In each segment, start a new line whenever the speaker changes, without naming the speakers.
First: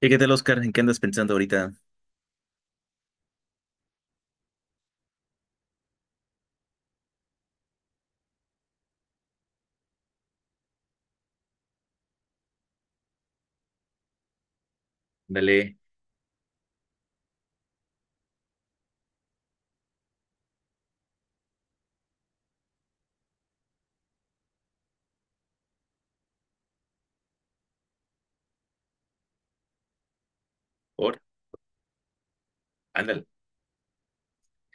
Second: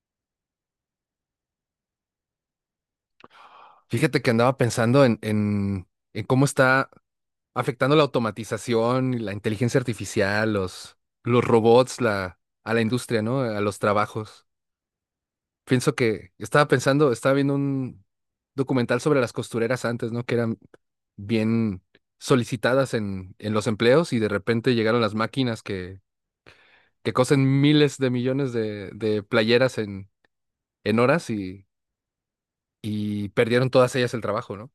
¿Y qué tal, Oscar? ¿En qué andas pensando ahorita?
Fíjate que andaba pensando en cómo está afectando la automatización y la inteligencia artificial, los robots, a la industria, ¿no? A los trabajos.
Ándale,
Pienso que estaba pensando, Estaba viendo un documental sobre las costureras antes, ¿no? Que eran bien solicitadas en los empleos, y de repente llegaron las máquinas que cosen miles de millones de playeras en
por,
horas
ándale,
y perdieron todas ellas el trabajo, ¿no?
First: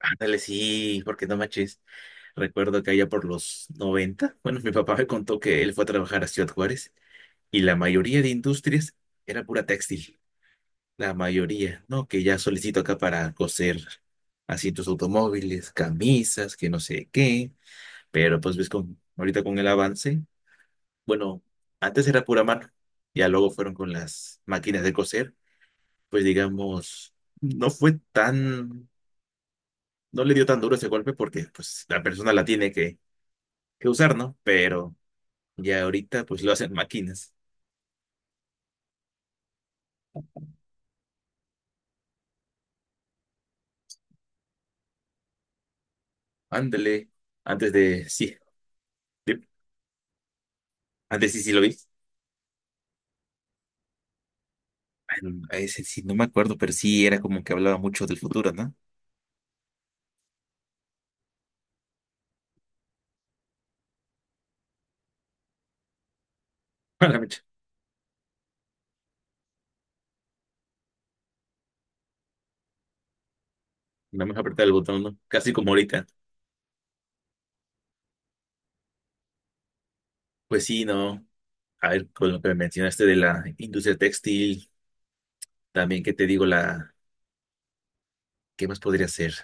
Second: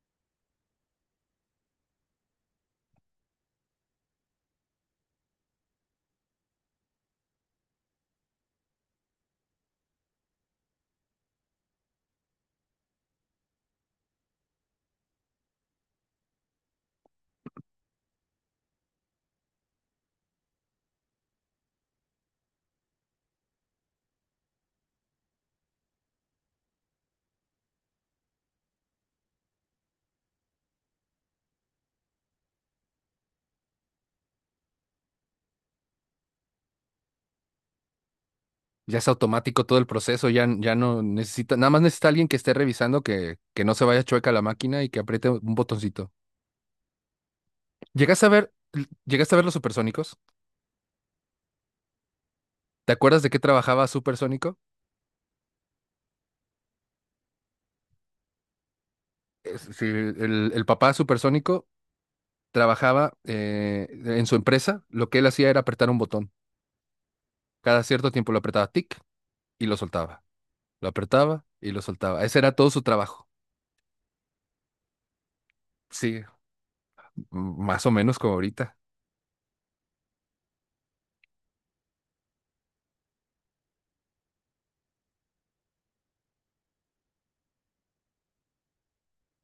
ándale, sí, porque no manches. Recuerdo que allá por los 90, bueno, mi papá me contó que él fue a trabajar a Ciudad Juárez y la mayoría de industrias era pura textil, la mayoría, ¿no? Que ya solicito acá para coser asientos automóviles, camisas, que no sé qué, pero pues ahorita con el avance, bueno, antes era pura mano, ya luego fueron con las máquinas de coser pues digamos, no fue tan, no le dio tan duro ese golpe porque pues la persona la tiene que usar, ¿no? Pero ya ahorita pues lo hacen máquinas.
Ya es automático todo el proceso, ya, ya no necesita, nada más necesita alguien que esté revisando que no se vaya chueca la máquina y que apriete un botoncito.
Ándale,
¿Llegaste a
sí,
ver, ¿Llegaste a
de-
ver los supersónicos?
antes sí, sí lo vi.
¿Te acuerdas de qué trabajaba Supersónico?
Bueno, a ese sí, no me acuerdo, pero sí era como que hablaba mucho del futuro, ¿no?
Sí, el papá Supersónico trabajaba en su empresa. Lo que él hacía era apretar un botón.
A la mecha,
Cada cierto tiempo lo apretaba, tic, y lo soltaba. Lo apretaba y lo soltaba. Ese era todo su trabajo.
no me apretar el botón, ¿no? Casi como ahorita.
Sí, más o menos como ahorita.
Pues sí, no. A ver, con lo que me mencionaste de la industria textil, también, ¿qué te digo? ¿Qué más podría ser?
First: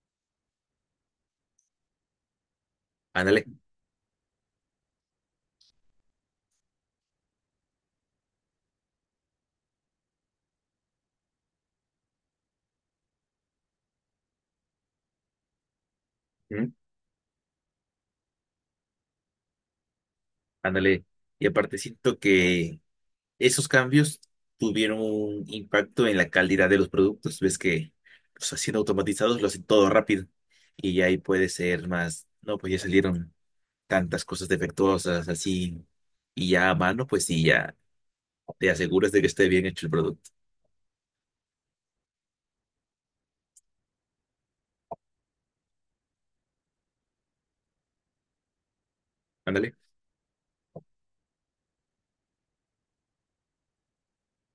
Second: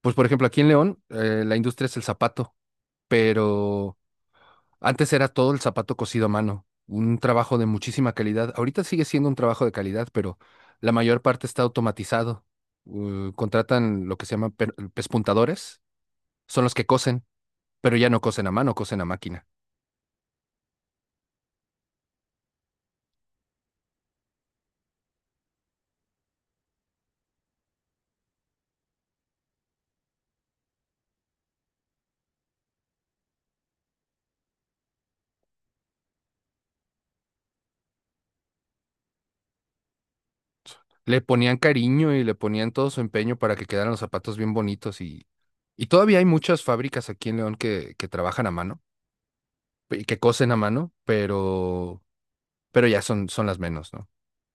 Pues por ejemplo, aquí en León, la industria es el zapato,
Ándale,
pero antes era todo el zapato cosido a mano, un trabajo de muchísima calidad. Ahorita sigue siendo un trabajo de calidad, pero la mayor parte está automatizado. Contratan lo que se llaman pespuntadores, son
¿mm?
los que cosen, pero ya no cosen a mano, cosen a máquina.
Ándale. Y aparte siento que esos cambios tuvieron un impacto en la calidad de los productos. Ves que pues, siendo automatizados lo hacen todo rápido y ahí puede ser más, no, pues ya salieron tantas cosas defectuosas así y ya a mano, pues sí, ya te aseguras de que esté bien hecho el producto.
Le ponían cariño y le ponían todo su empeño para que quedaran los zapatos bien bonitos, y todavía hay muchas fábricas aquí en León que trabajan a mano,
Ándale.
y que cosen a mano, pero ya son, son las menos, ¿no?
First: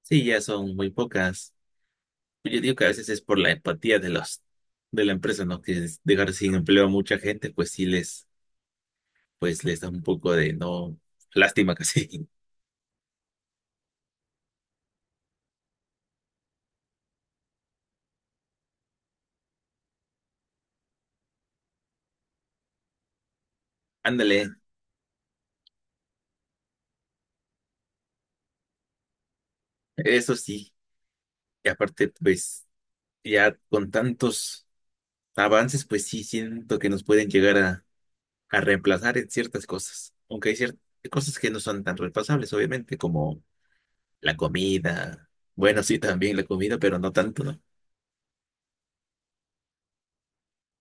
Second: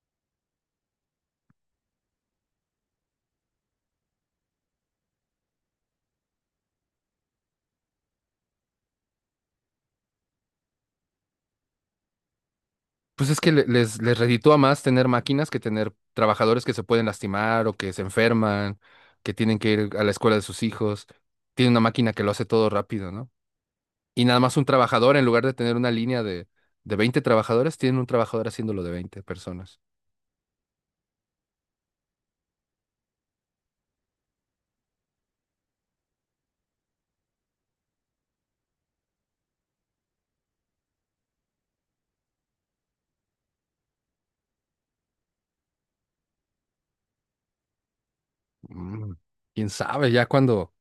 Sí, ya son muy pocas. Yo digo que a veces es por la empatía de los de la empresa, ¿no? Que es dejar sin empleo a mucha gente, pues les da un poco de no, lástima casi.
Pues es que les reditúa más tener máquinas que tener trabajadores que se pueden lastimar o que se enferman, que tienen que ir a la escuela de sus hijos. Tiene una máquina que lo hace todo rápido, ¿no? Y nada
Ándale,
más un trabajador: en lugar de tener una línea de veinte trabajadores, tienen un trabajador haciéndolo de veinte personas.
eso sí. Y aparte, pues ya con tantos avances, pues sí siento que nos pueden llegar a reemplazar en ciertas cosas. Aunque hay ciertas cosas que no son tan reemplazables, obviamente, como la comida. Bueno, sí, también la comida, pero no tanto, ¿no?
Mm. ¿Quién sabe? Ya cuando,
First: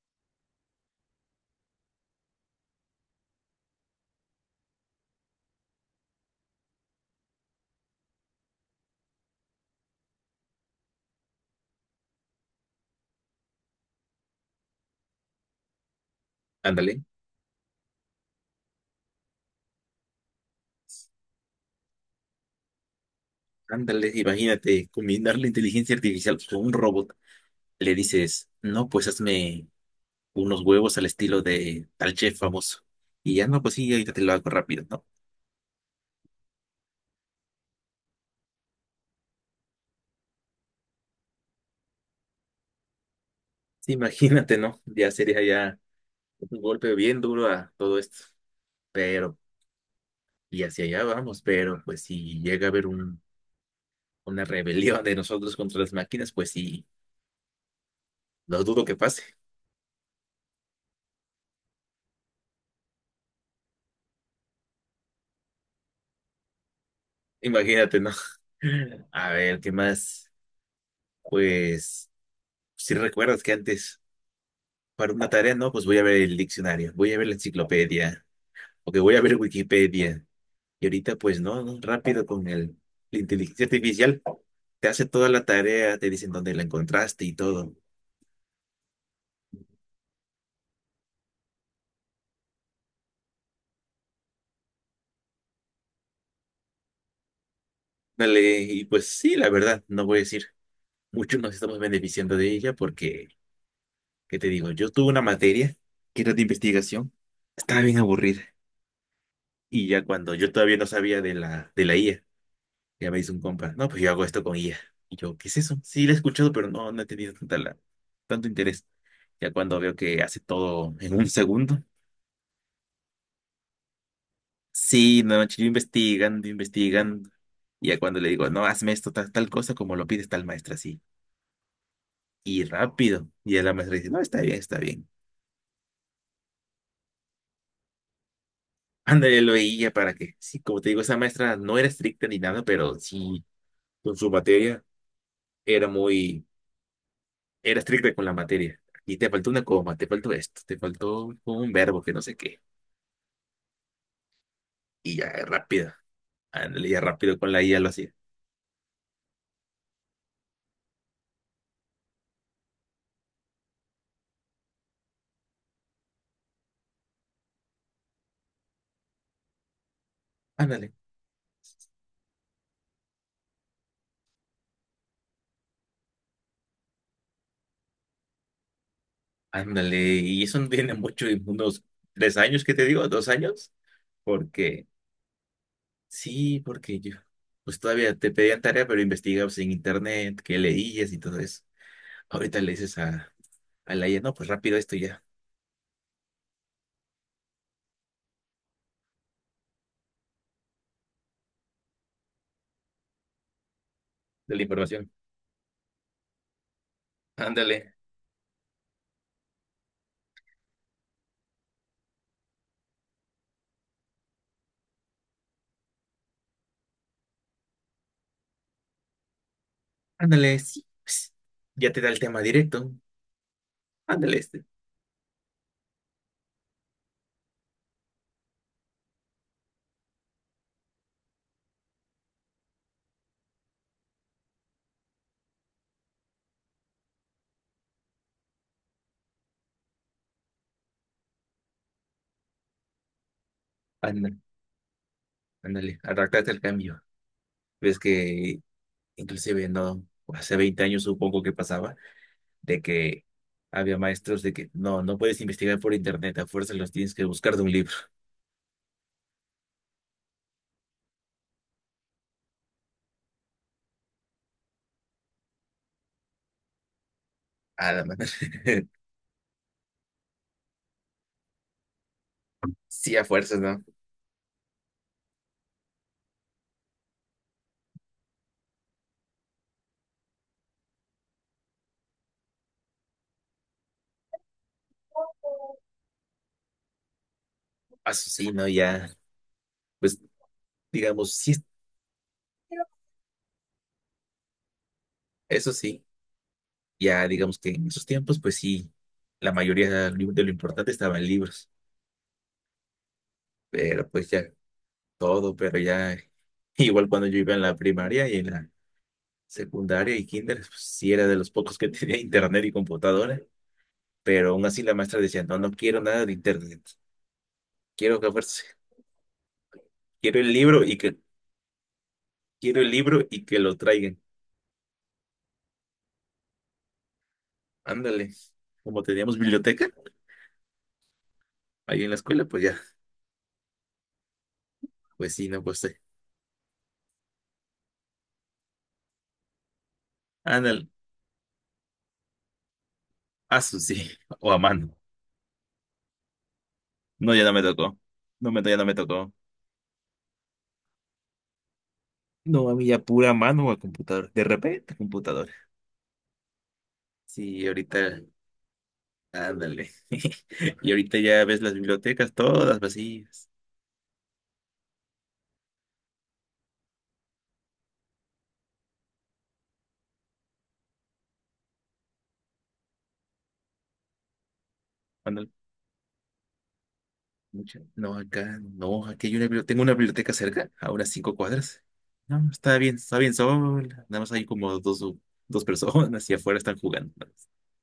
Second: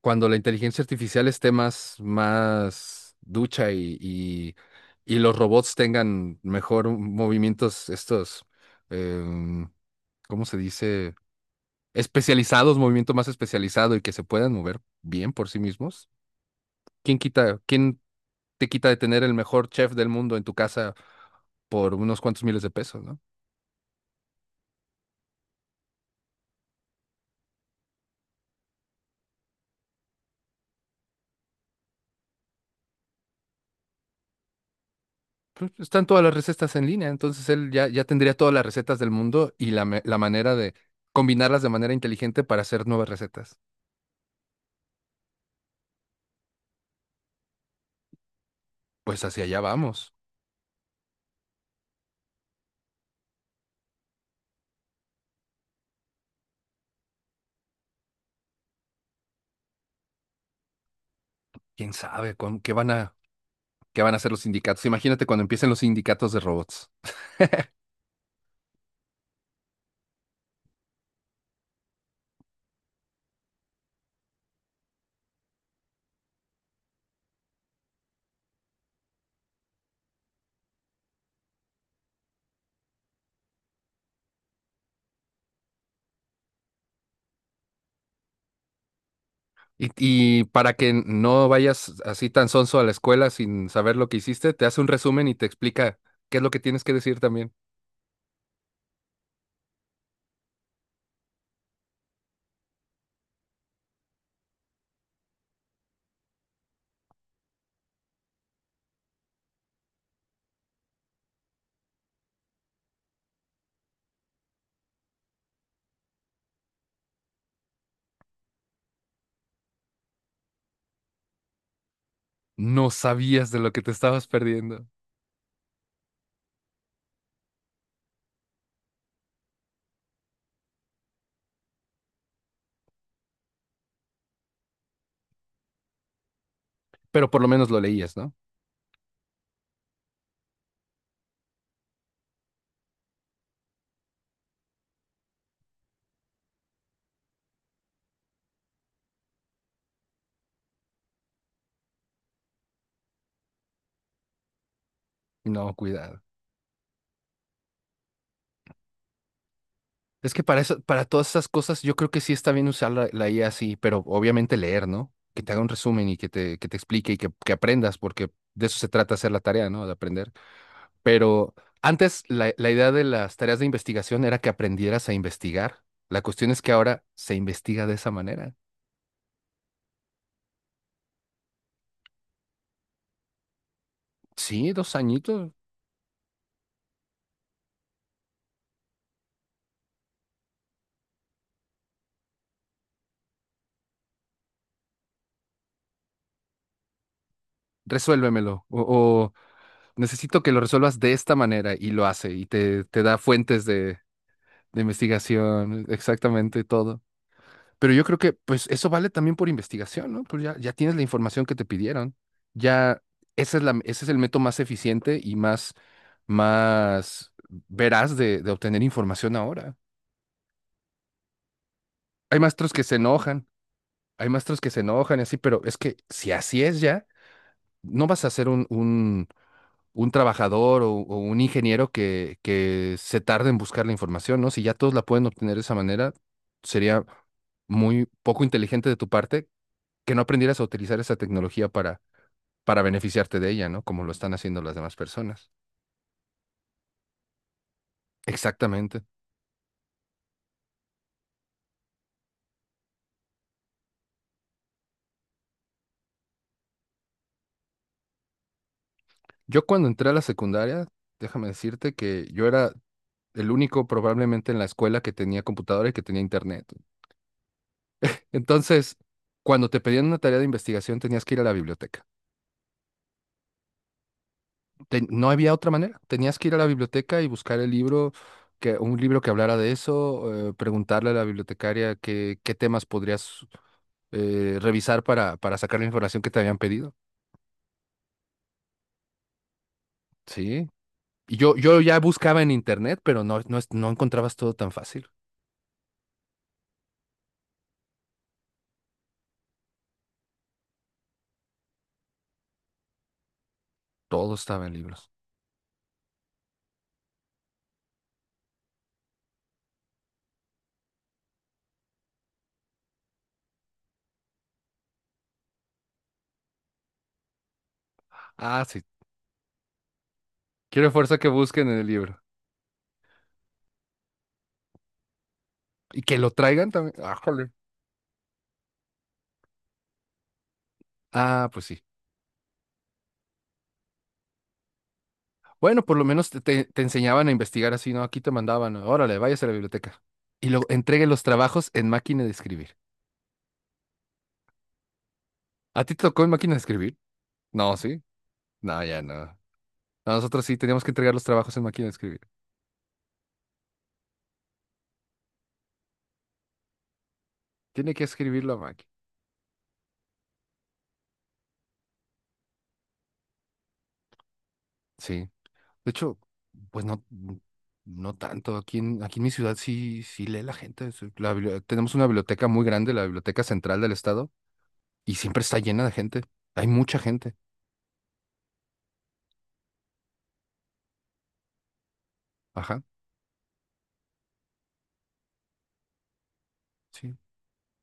cuando la inteligencia artificial esté más, más ducha, y los robots tengan mejor movimientos, estos, em, ¿cómo se dice? Especializados, movimiento más especializado y que se puedan mover bien por sí mismos.
Ándale,
¿Quién te quita de tener el mejor chef del mundo en tu casa por unos cuantos miles de pesos, ¿no?
ándale, imagínate combinar la inteligencia artificial con un robot. Le dices, no, pues hazme unos huevos al estilo de tal chef famoso. Y ya no, pues sí, ahorita te lo hago rápido, ¿no?
Pues están todas las recetas en línea, entonces él ya, ya tendría todas las recetas del mundo y la manera de combinarlas de manera inteligente para hacer nuevas recetas.
Sí, imagínate, ¿no? Ya sería ya. Un golpe bien duro a todo esto,
Pues
pero,
hacia allá vamos.
y hacia allá vamos, pero pues si llega a haber un, una rebelión de nosotros contra las máquinas, pues sí, lo dudo que pase,
¿Quién sabe con qué van a hacer los sindicatos? Imagínate cuando empiecen los sindicatos de robots.
imagínate, ¿no? A ver, ¿qué más? Pues, si recuerdas que antes, para una tarea, no, pues voy a ver el diccionario, voy a ver la enciclopedia, o que voy a ver Wikipedia, y ahorita pues no, no, rápido con el, la inteligencia artificial, te hace toda la tarea, te dicen dónde la encontraste y todo.
Y, y para que no vayas así tan sonso a la escuela sin saber lo que hiciste, te hace un resumen y te explica qué es lo que tienes que decir también.
Dale, y pues sí, la verdad, no voy a decir. Muchos nos estamos beneficiando de ella porque, ¿qué te digo? Yo tuve una materia que era de investigación, estaba bien aburrida. Y ya cuando yo todavía no sabía de la IA, ya me hizo un compa, no, pues yo hago esto con IA. Y yo, ¿qué es eso? Sí, la he escuchado, pero no, no he tenido tanto interés. Ya cuando veo que hace todo en un segundo,
No sabías de lo que te estabas perdiendo,
sí, no, yo investigando, investigando. Y ya cuando le digo, no, hazme esto, tal, tal cosa, como lo pides tal maestra, sí. Y rápido. Y ya la maestra dice, no, está bien, está bien.
pero por lo menos lo leías, ¿no?
Ándale, lo veía para que, sí, como te digo, esa maestra no era estricta ni nada, pero sí, con su materia era muy, era estricta con la materia. Y te faltó una coma, te faltó esto, te faltó un verbo que no sé qué. Y ya,
No,
rápido,
cuidado.
ándale, ya rápido con la IA lo hacía.
Es que para eso, para todas esas cosas, yo creo que sí está bien usar la IA así, pero obviamente leer, ¿no? Que te haga un resumen y que que te explique y que aprendas, porque de eso se trata hacer la tarea, ¿no? De aprender.
Ándale,
Pero antes la idea de las tareas de investigación era que aprendieras a investigar. La cuestión es que ahora se investiga de esa manera.
ándale. Y eso no tiene mucho, unos 3 años, ¿que te digo? ¿2 años?
Sí,
Porque,
dos añitos,
sí, porque yo, pues todavía te pedían tarea, pero investigabas en internet, qué leías y todo eso. Ahorita le dices a, la IA, no, pues rápido esto ya.
resuélvemelo. O necesito que lo resuelvas de esta manera, y lo hace, y te da fuentes
De la
de
información.
investigación, exactamente todo.
Ándale,
Pero yo creo que pues eso vale también por investigación, ¿no? Pues ya, ya tienes la información que te pidieron. Ya esa es la, ese es el método más eficiente y más, más veraz de obtener información ahora.
ándale, sí, pues, ya te da el
Hay
tema
maestros que
directo.
se enojan, hay
Ándale,
maestros
este.
que se enojan y así, pero es que si así es ya, no vas a ser un trabajador o un ingeniero que se tarde en buscar la información, ¿no? Si ya todos la pueden obtener de esa manera, sería muy poco inteligente de tu parte que no aprendieras a utilizar esa tecnología para beneficiarte de ella, ¿no? Como lo están
Ándale,
haciendo las demás personas.
ándale, adaptarte al cambio. Ves que
Exactamente.
inclusive no, hace 20 años supongo que pasaba, de que había maestros de que no, no puedes investigar por internet, a fuerzas los tienes que buscar de un libro.
Yo cuando entré a la secundaria, déjame decirte que yo era el único probablemente en la escuela que tenía computadora y que tenía internet.
Ah, la madre.
Entonces, cuando te pedían una tarea de investigación, tenías que ir a la biblioteca.
Sí, a fuerzas, ¿no?
No había otra manera. Tenías que ir a la biblioteca y buscar el libro, un libro que hablara de eso, preguntarle a la bibliotecaria qué temas podrías revisar para sacar la información que te habían pedido.
Ah, eso sí, ¿no? Ya, pues
Sí.
digamos,
Y
sí,
yo ya buscaba en internet, pero no encontrabas todo tan fácil.
eso sí, ya digamos que en esos tiempos, pues sí, la mayoría de lo importante estaba en libros, pero pues
Todo
ya
estaba en libros.
todo, pero ya igual cuando yo iba en la primaria y en la secundaria y kinder, pues, sí era de los pocos que tenía internet y computadora, pero aún así la maestra decía, no, no quiero nada de internet, quiero que a fuerza-
Ah, sí.
quiero el libro
Quiero
y que,
fuerza que busquen en el libro.
lo traigan.
Y que lo traigan también. Ah, jole.
Ándale, como teníamos biblioteca
Ah, pues sí.
ahí en la escuela, pues ya, pues sí, no, pues
Bueno,
sí.
por lo menos te enseñaban a investigar así, ¿no? Aquí te mandaban, órale, váyase a la biblioteca. Y luego
Ándale,
entregue los trabajos en máquina de escribir.
a su sí, o a mano.
¿A ti te tocó en máquina de escribir?
No, ya no me
No,
tocó.
¿sí?
No, ya
No,
no me
ya no.
tocó.
No, nosotros sí teníamos que entregar los trabajos en máquina de escribir.
No, a mí ya pura mano o a computador. De repente, computador. Sí,
Tiene que
ahorita.
escribir la máquina.
Ándale. Y ahorita ya ves las bibliotecas todas vacías.
Sí. De hecho, pues no, no tanto. Aquí en, aquí en mi ciudad sí, sí lee la gente. Sí, tenemos una biblioteca muy grande, la Biblioteca Central del Estado, y siempre
Ándale.
está llena de gente. Hay mucha gente.
No, acá, no, aquí hay una biblioteca. Tengo una biblioteca cerca, a unas 5 cuadras. No, no,
Ajá.
está bien sola. Nada más hay como dos personas y afuera están jugando.
Sí.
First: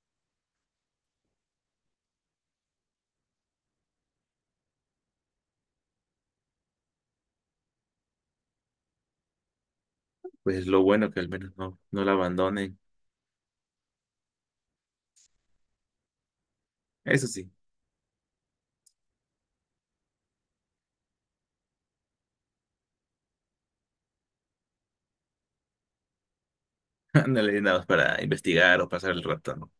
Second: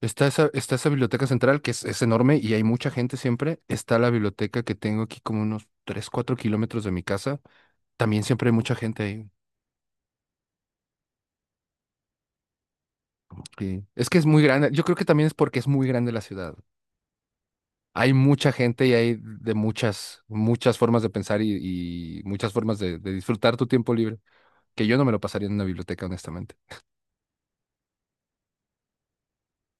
Está esa biblioteca central que es enorme y hay mucha gente siempre. Está la biblioteca que tengo aquí como unos 3 4 kilómetros de mi casa. También siempre hay mucha gente ahí.
Pues lo bueno que al menos no, no la abandonen.
Sí. Es que es muy grande. Yo creo que también es porque es muy grande la ciudad.
Eso sí,
Hay mucha gente, y hay de muchas, muchas formas de pensar y muchas formas de disfrutar tu tiempo libre, que yo no me lo pasaría en una biblioteca, honestamente.
ándale, nada más para investigar o pasar el rato, ¿no?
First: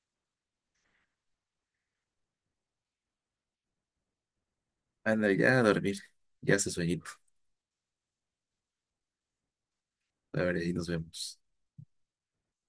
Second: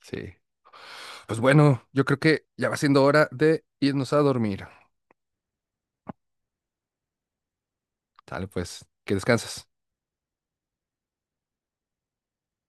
Sí. Pues bueno, yo creo que ya va siendo hora de irnos a dormir.
Ándale, ya a dormir. Ya hace sueñito.
Dale, pues, que descanses.
A ver, ahí nos vemos.